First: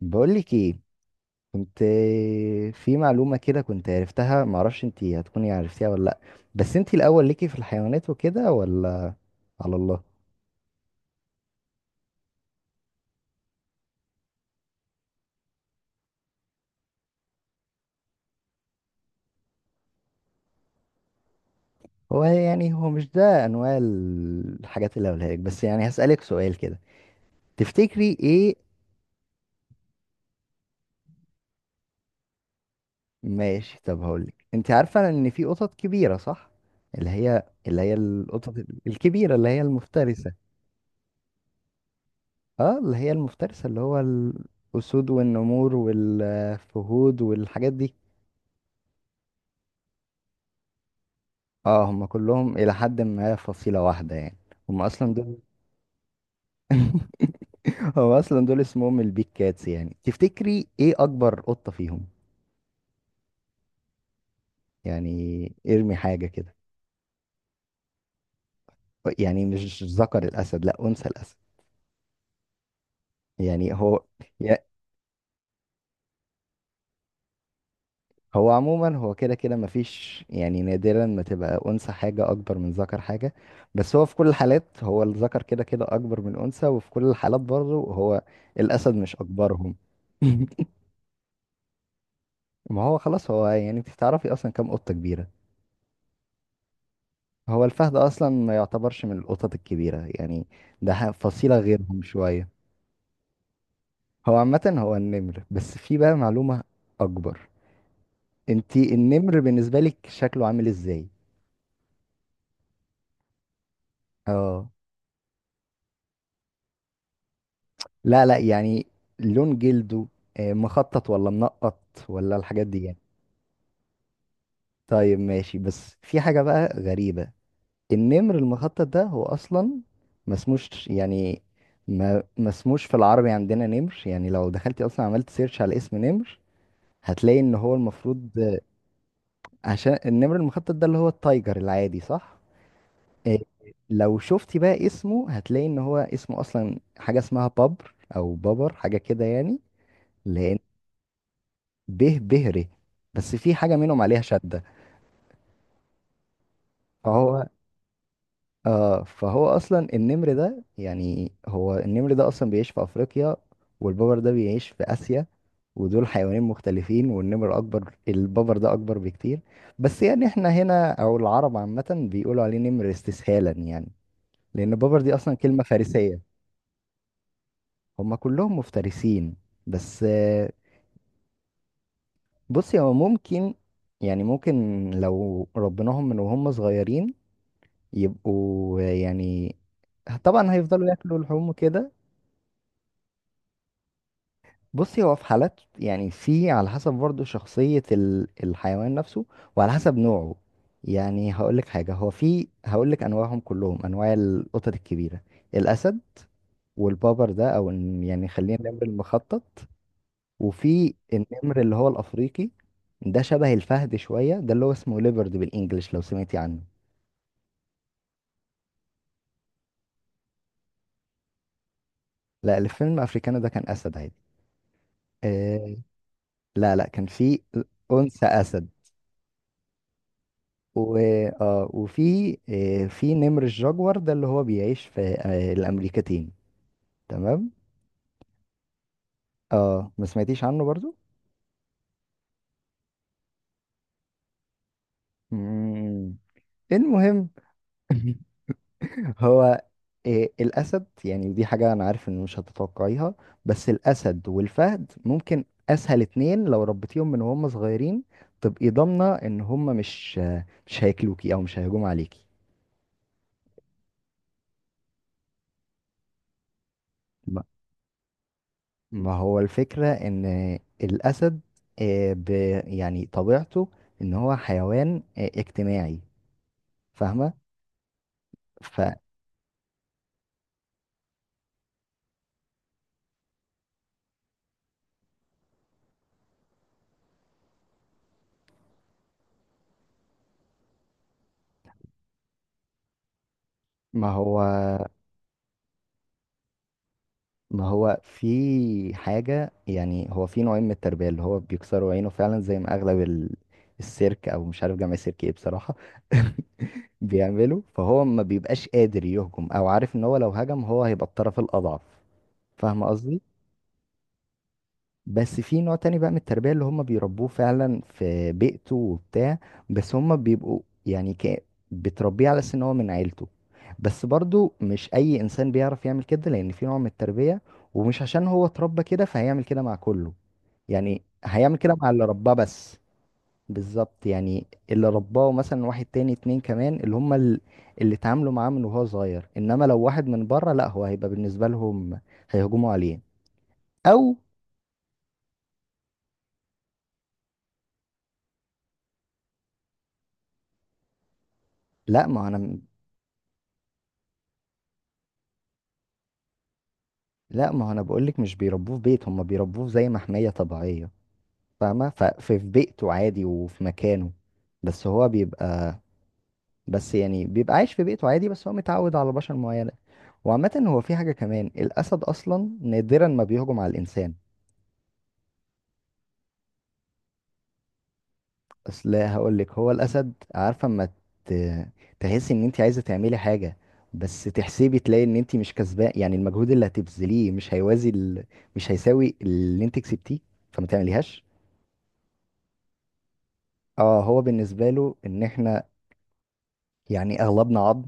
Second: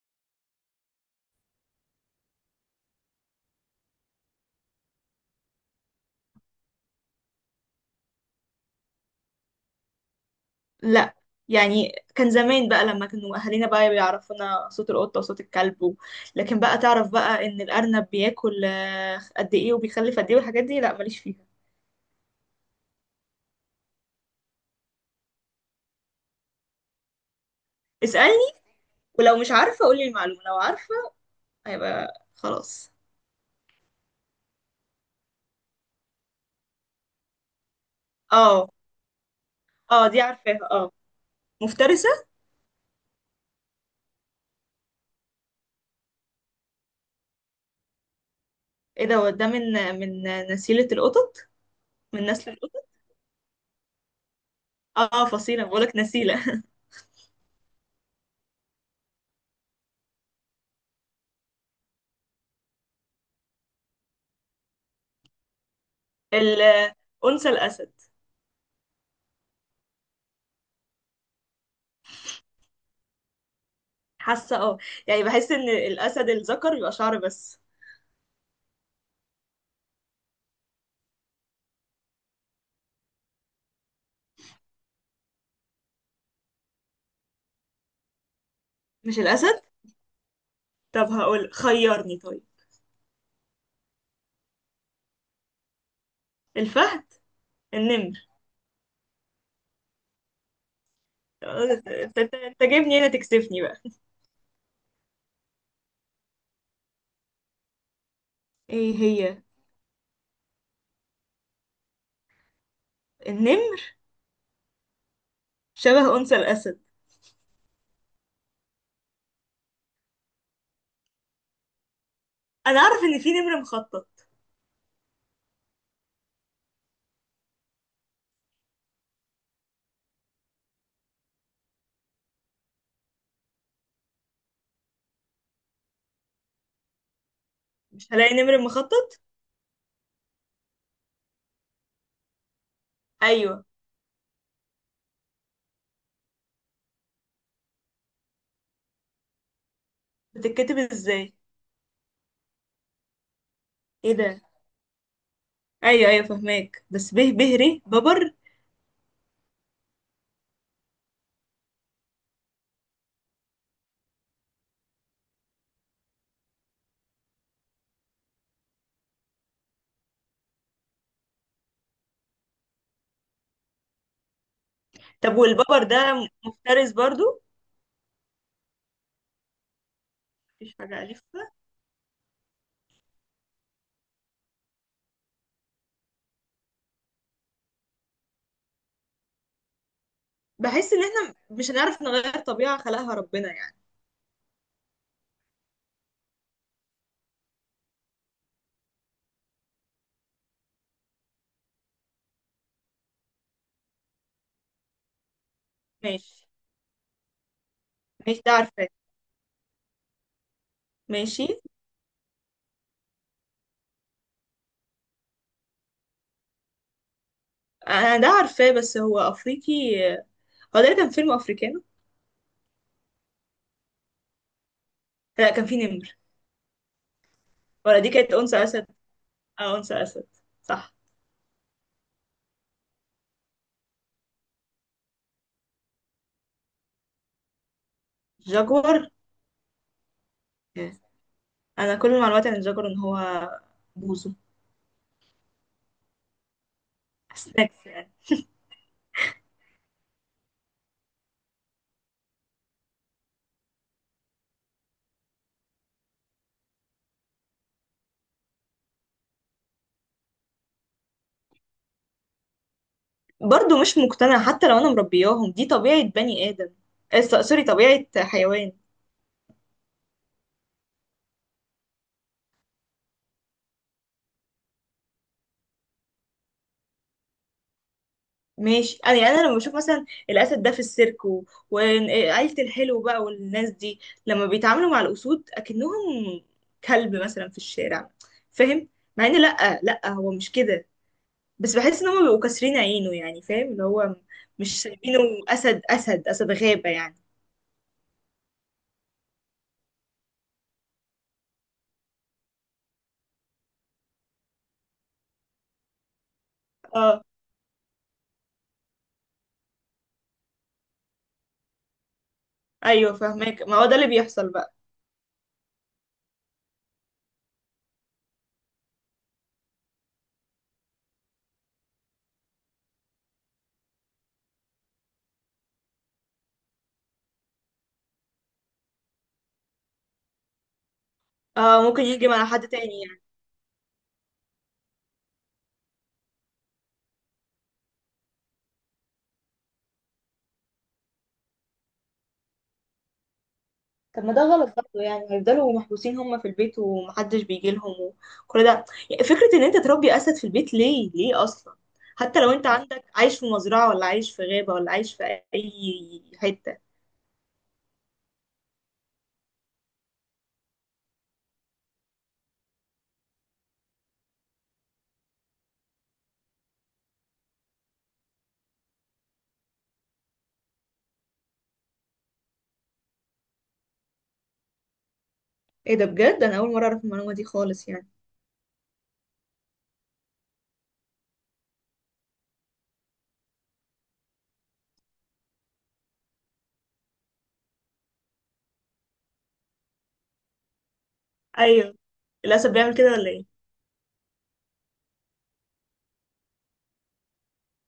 بقولك ايه؟ كنت في معلومة كده كنت عرفتها، معرفش انتي هتكوني عرفتيها ولا لأ. بس انتي الأول ليكي في الحيوانات وكده، ولا على الله؟ لا، يعني كان زمان بقى لما كانوا اهالينا بقى بيعرفونا صوت القطه وصوت الكلب و لكن بقى تعرف بقى ان الارنب بياكل قد ايه وبيخلف قد ايه والحاجات دي، لا ماليش فيها. هو يعني هو مش ده أنواع الحاجات اللي هقولها لك، بس يعني هسألك سؤال كده، تفتكري اسالني، ايه؟ ولو مش عارفه قولي المعلومه، لو عارفه هيبقى خلاص. ماشي، طب هقولك، انتي عارفة ان في قطط كبيرة صح؟ اللي هي اللي هي القطط اه. الكبيرة اللي هي اه دي المفترسة. عارفاها، اه. مفترسه. اه، اللي هي المفترسة، اللي هو الأسود والنمور والفهود والحاجات دي. ايه ده من نسيله القطط؟ اه، هم من نسل كلهم الى القطط. حد ما فصيلة واحدة يعني. هم اصلا اه دول فصيله، بقولك نسيله. هم اصلا دول اسمهم البيك كاتس. يعني تفتكري ايه اكبر قطة فيهم؟ يعني ارمي حاجة كده. الانثى الاسد. يعني مش ذكر الاسد، لا انثى الاسد يعني. هو حاسه، يا- اه، يعني بحس ان الاسد الذكر بيبقى شعر بس. هو عموما هو كده كده مفيش، يعني نادرا ما تبقى انثى حاجة اكبر من ذكر حاجة. بس هو في كل الحالات هو الذكر كده كده اكبر من الانثى، وفي كل الحالات برضه هو الاسد مش مش الاسد؟ اكبرهم. طب هقول خيرني، طيب. ما هو خلاص، هو يعني انت تعرفي اصلا كام قطة كبيرة؟ الفهد. هو الفهد النمر. اصلا ما يعتبرش من القطط الكبيره يعني. ده فصيله غيرهم شويه. انت جايبني هنا تكسفني بقى. هو عامه هو النمر، بس في بقى معلومه اكبر. انتي ايه النمر هي؟ بالنسبه لك شكله عامل ازاي؟ النمر اه شبه انثى الاسد. لا لا يعني لون جلده، مخطط ولا منقط، ولا الحاجات انا دي يعني. اعرف ان في نمر مخطط. طيب ماشي، بس في حاجه بقى غريبه. النمر المخطط ده هو اصلا ما اسموش يعني، ما اسموش في العربي عندنا نمر. يعني لو دخلتي اصلا عملت سيرش على اسم نمر، هتلاقي ان هو مش المفروض، هلاقي نمر مخطط؟ عشان النمر المخطط ده اللي هو التايجر العادي صح؟ إيه، ايوه. لو شفتي بقى اسمه هتلاقي ان هو اسمه اصلا حاجة اسمها بابر، او بابر حاجة كده يعني. لان بتتكتب ازاي؟ به بهري، بس في حاجة منهم ايه عليها ده؟ شدة. ايوه، ايوه، فهماك، بس به فهو به ري، ببر. اه فهو اصلا النمر ده يعني، هو النمر ده اصلا بيعيش في افريقيا، والببر ده بيعيش في اسيا. ودول حيوانين مختلفين، والنمر اكبر، الببر ده اكبر بكتير. بس يعني احنا هنا او العرب عامة بيقولوا عليه نمر استسهالا يعني، لان الببر دي اصلا طب كلمة والببر ده فارسية. مفترس برضو؟ هما كلهم مفترسين، بس مفيش حاجه الفها؟ بصي هو ممكن، يعني ممكن لو ربناهم من وهم صغيرين يبقوا يعني، طبعا هيفضلوا بحس ان ياكلوا احنا لحوم مش وكده. هنعرف نغير طبيعه خلقها ربنا، يعني. بصي هو في حالات، يعني في على حسب برضه شخصية الحيوان نفسه، وعلى حسب نوعه. يعني هقولك حاجة، هو في هقولك أنواعهم كلهم، أنواع القطط الكبيرة: الأسد، ماشي. والبابر ده أو يعني ماشي، ده خلينا النمر عارفاه. المخطط، وفي ماشي. النمر اللي هو الأفريقي. ده شبه الفهد شوية، ده اللي هو اسمه ليبرد بالإنجلش لو سمعتي عنه. انا ده عارفاه بس هو افريقي. هو ده كان فيلم افريكانو؟ لا الفيلم أفريكانا ده كان أسد عادي، لا كان آه. في نمر؟ لا لا كان في ولا دي أنثى كانت انثى أسد. اسد؟ اه، انثى اسد، صح. و... وفي في نمر الجاجوار ده اللي هو بيعيش في الأمريكتين، تمام. جاكور. اه ما سمعتيش عنه برضو. انا كل معلوماتي عن الجاكور ان هو بوزو، مم. المهم، سناكس يعني. هو الأسد يعني، دي حاجة أنا عارف إن مش هتتوقعيها، بس الأسد والفهد ممكن أسهل اتنين لو ربيتيهم من وهم صغيرين، تبقي ضامنة إن هم مش هياكلوكي أو مش هيهجموا عليكي. برضه مش مقتنعة، حتى لو انا مربياهم دي طبيعة بني ادم. سوري، طبيعة حيوان. ما هو الفكرة ان الاسد، آه، ب يعني طبيعته ان هو حيوان اجتماعي، فاهمة؟ فما ماشي، انا يعني انا لما بشوف مثلا الاسد ده في السيرك وعيلة الحلو بقى والناس دي لما بيتعاملوا مع الاسود اكنهم كلب مثلا في الشارع، فاهم؟ مع ان، لا، لا، هو مش كده. بس بحس ان هم بيبقوا كاسرين عينه، يعني فاهم اللي هو، هو، مش سايبينه اسد اسد اسد غابة، يعني. ما هو في حاجة، يعني هو في نوعين من التربية: اللي هو بيكسروا عينه فعلا زي ما اغلب السيرك، او مش عارف جمع سيرك ايه بصراحة اه. بيعملوا، فهو ما بيبقاش قادر يهجم، او عارف ان هو لو هجم هو هيبقى الطرف الاضعف، فاهمة ايوه قصدي؟ فاهمك، ما هو ده اللي بيحصل بقى. بس في نوع تاني بقى من التربية اللي هم بيربوه فعلا في بيئته وبتاع، بس هم بيبقوا، يعني بتربيه على أساس إن هو من عيلته، بس برضو مش أي إنسان بيعرف يعمل كده، لأن في نوع من التربية. ومش عشان هو اتربى كده فهيعمل كده مع كله، يعني هيعمل كده اه مع ممكن اللي يهجم رباه على حد بس. تاني، يعني. بالظبط، يعني اللي رباه مثلا واحد تاني، اتنين كمان، اللي هم اللي اتعاملوا معاه من وهو صغير، انما لو واحد من بره لا، هو هيبقى بالنسبه لهم هيهجموا عليه، او طب ما ده غلط برضه، يعني هيفضلوا محبوسين هم في البيت ومحدش بيجي لهم وكل ده. يعني فكرة ان انت تربي اسد في البيت، ليه؟ ليه اصلا؟ لا ما حتى لو انا، انت عندك عايش في مزرعة ولا عايش في غابة ولا عايش في اي حتة. لا ما هو انا بقولك مش بيربوه في بيت، هم بيربوه زي محمية طبيعية، فاهمة؟ ففي في بيئته عادي وفي مكانه، بس هو بيبقى، بس يعني بيبقى عايش في بيئته عادي، بس هو متعود على بشر معينة. وعامة هو في حاجة كمان، الأسد أصلا نادرا ما بيهجم على الإنسان. ايه ده! بجد انا اول مرة اعرف المعلومة دي خالص، يعني. أصل هقولك، هو الأسد عارفة اما ت- تحسي إن أنت عايزة تعملي حاجة، بس تحسبي تلاقي إن أنت مش كسبان، يعني المجهود اللي هتبذليه مش هيوازي ال... مش هيساوي اللي أنت كسبتيه، فما تعمليهاش. ايوه، الاسد بيعمل كده ولا ايه؟ اه هو بالنسبة له ان احنا يعني اغلبنا عظم،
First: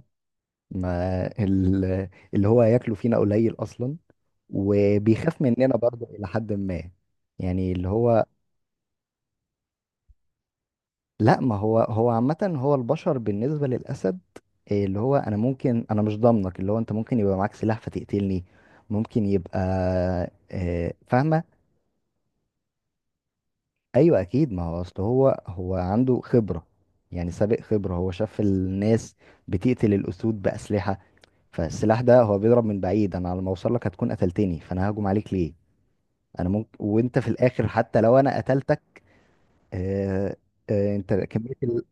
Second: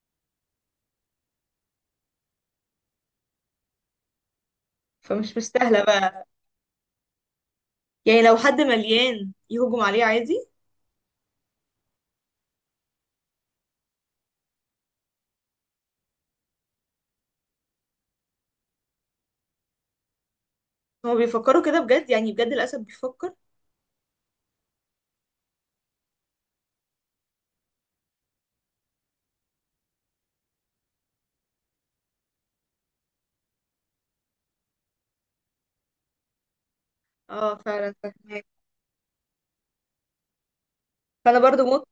ما اللي هو هياكله فينا قليل اصلا، فمش وبيخاف مننا مستاهلة برضه الى بقى. حد ما، يعني اللي يعني هو. لو حد مليان يهجم عليه عادي. لا ما هو، هو عامة هو البشر بالنسبة للاسد إيه؟ اللي هو انا ممكن، انا مش ضامنك، اللي هو انت ممكن يبقى معاك سلاح فتقتلني، ممكن يبقى هما فاهمة؟ بيفكروا كده بجد؟ يعني بجد الأسد بيفكر؟ ايوه اكيد، ما هو اصل هو عنده خبره، يعني سابق خبره، هو شاف الناس بتقتل الاسود باسلحه، فالسلاح ده هو بيضرب من بعيد، انا على ما اوصل لك هتكون قتلتني، فانا ههجم عليك ليه؟ انا ممكن وانت في اه، الاخر فعلا حتى لو انا فاهمك. قتلتك آه انت فأنا كميه برضو ال... موت.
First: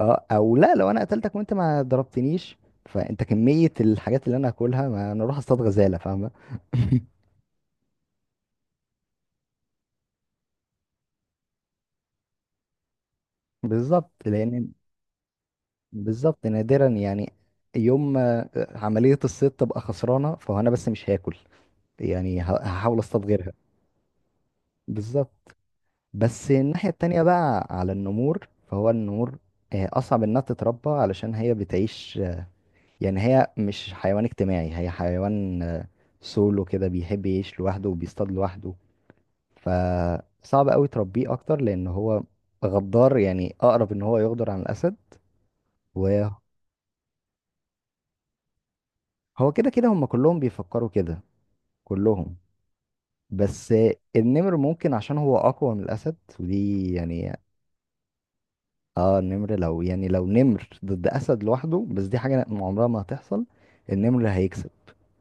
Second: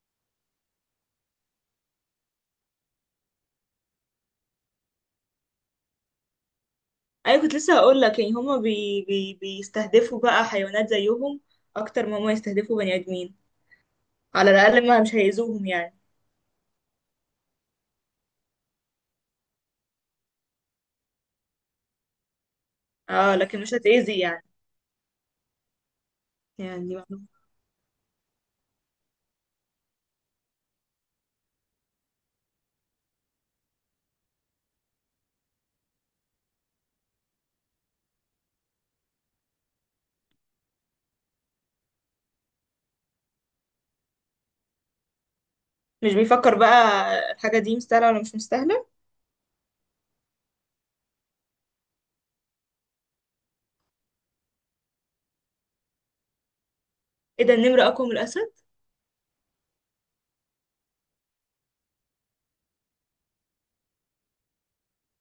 او لا، لو انا قتلتك وانت ما ضربتنيش، فانت كميه الحاجات اللي انا هاكلها، ما انا اروح اصطاد غزاله فاهمه أيوة، كنت لسه هقول لك يعني هما بي بي بيستهدفوا بقى حيوانات زيهم أكتر ما هما يستهدفوا بني آدمين. بالظبط على لان، الأقل ما مش هيأذوهم، يعني. بالظبط نادرا يعني. يوم ما عملية الصيد تبقى خسرانة فهو، أنا بس مش هاكل، يعني هحاول أصطاد اه، غيرها. لكن مش هتأذي، يعني. بالظبط. بس يعني الناحية دي التانية معلومة. بقى على النمور، فهو النمور أصعب إنها تتربى، علشان هي بتعيش يعني هي مش حيوان اجتماعي، هي حيوان سولو كده، بيحب يعيش لوحده وبيصطاد لوحده، فصعب أوي تربيه أكتر، لأن هو غدار، يعني أقرب إن هو يغدر عن الأسد. مش وهو بيفكر بقى الحاجة دي مستاهلة ولا مش مستاهلة؟ كده كده هم كلهم بيفكروا كده، كلهم. بس النمر ممكن عشان هو اقوى من الاسد، ودي يعني. ايه ده! النمر أقوى من الأسد؟ اه النمر لو، يعني لو نمر ضد اسد لوحده، بس دي حاجه عمرها ما هتحصل، النمر هيكسب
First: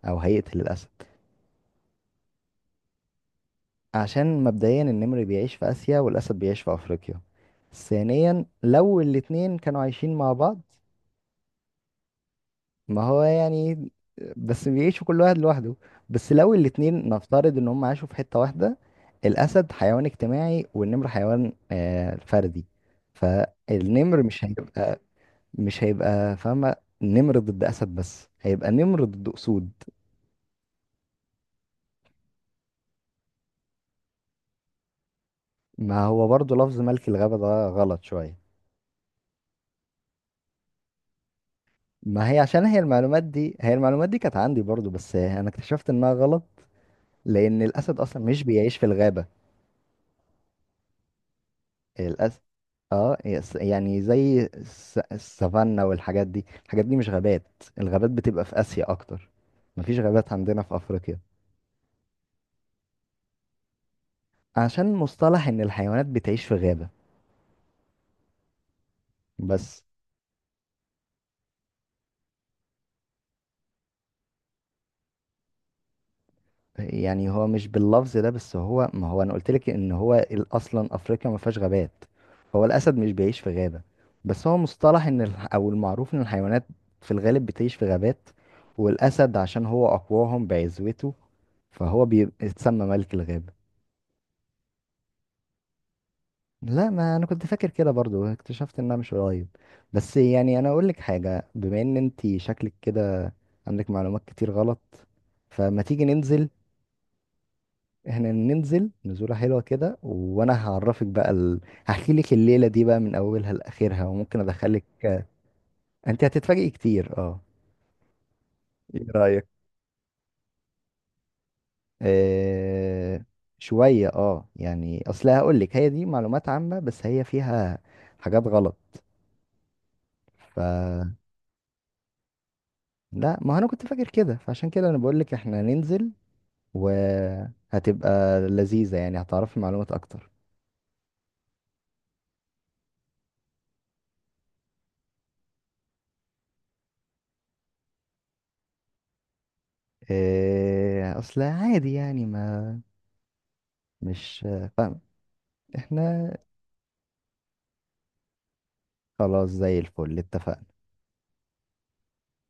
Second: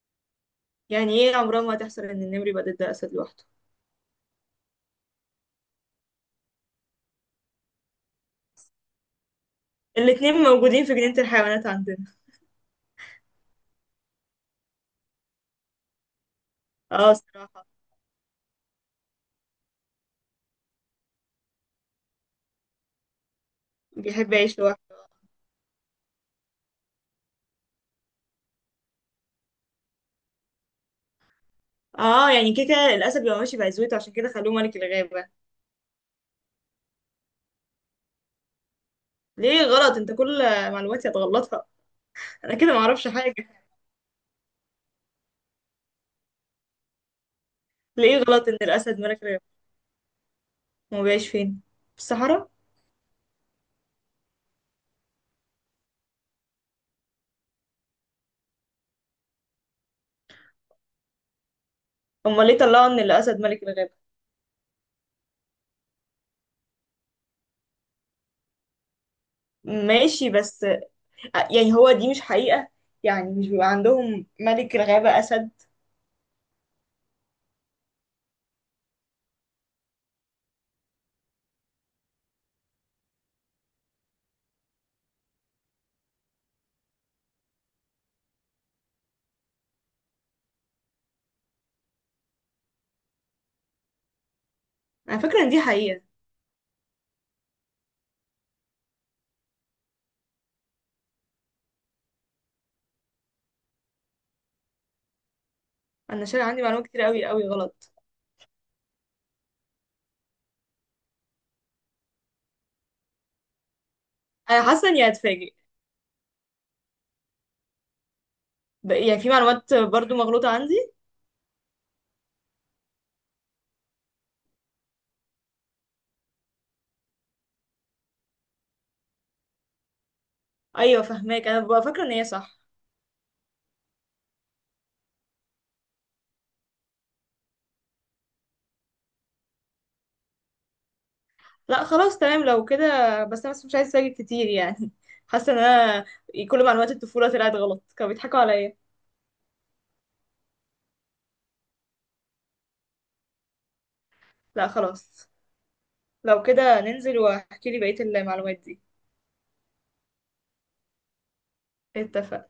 او هيقتل الاسد. يعني ايه عمرها ما هتحصل إن النمر يبقى ضد أسد لوحده؟ عشان مبدئيا النمر بيعيش في اسيا والاسد بيعيش في افريقيا. ثانيا لو الاتنين كانوا عايشين مع الاتنين بعض، موجودين في جنينة الحيوانات عندنا. ما هو يعني، بس بيعيشوا كل واحد لوحده. بس لو الاتنين اه نفترض صراحة. ان هم عاشوا في حتة واحدة، الأسد حيوان اجتماعي والنمر حيوان فردي، فالنمر بيحب مش يعيش لوحده. هيبقى، مش هيبقى فاهمة، نمر ضد أسد، بس هيبقى نمر ضد أسود. اه، يعني كده كده الاسد بيبقى ماشي بعزوته، عشان كده خلوه ملك الغابه. ما هو برضو لفظ ملك الغابة ده غلط شوية. ليه غلط؟ انت كل معلوماتي هتغلطها. ما هي انا عشان كده هي ما اعرفش المعلومات حاجه. دي، هي المعلومات دي كانت عندي برضو، بس أنا اكتشفت إنها غلط. لأن الأسد ليه أصلا مش غلط ان بيعيش في الاسد ملك الغابة. الغابه؟ ما هو بيعيش فين؟ في الأس الصحراء؟ اه، يعني زي السافانا والحاجات دي، الحاجات دي مش غابات. الغابات بتبقى في آسيا أكتر، مفيش غابات عندنا في أفريقيا. امال ليه طلعوا ان الاسد ملك الغابه؟ عشان مصطلح إن الحيوانات بتعيش في غابة بس. ماشي بس، يعني هو دي مش حقيقه؟ يعني مش بيبقى عندهم ملك الغابه اسد؟ يعني هو مش باللفظ ده، بس هو ما هو أنا قلتلك إن هو أصلا أفريقيا ما فيهاش غابات، هو الأسد مش بيعيش في غابة. بس هو مصطلح إن أو المعروف إن الحيوانات في الغالب بتعيش في غابات، والأسد عشان هو أقواهم بعزوته فهو بيتسمى ملك الغابة. انا فاكره ان دي حقيقه. لا ما انا كنت فاكر كده برضو، اكتشفت انها مش قريب. بس يعني انا اقول لك حاجه، بما ان انت شكلك كده عندك معلومات كتير غلط، فما تيجي انا شايف ننزل. عندي معلومات كتير قوي قوي غلط. احنا ننزل نزوله حلوه كده، وانا هعرفك بقى ال... هحكي لك الليله دي بقى من اولها لاخرها وممكن انا ادخلك. حاسه اني هتفاجئ. انت هتتفاجئي كتير اه. ايه يعني في رأيك؟ معلومات برضو مغلوطه عندي. آه، شوية اه، يعني اصل هقول لك، هي دي معلومات عامة بس هي فيها حاجات غلط. ف ايوه فهماك، انا ببقى فاكره ان هي صح. لا ما انا كنت فاكر كده، فعشان كده انا بقول لك احنا هننزل وهتبقى لذيذة، يعني هتعرفي معلومات اكتر. لا خلاص، تمام لو كده. بس انا بس مش عايزه اسجل كتير، يعني حاسه ان انا كل معلومات الطفوله طلعت غلط، كانوا بيضحكوا عليا. إيه اصل عادي يعني، ما مش لا فاهم، خلاص. احنا لو كده ننزل واحكي لي بقيه المعلومات دي. خلاص زي الفل اتفقنا. اتفق.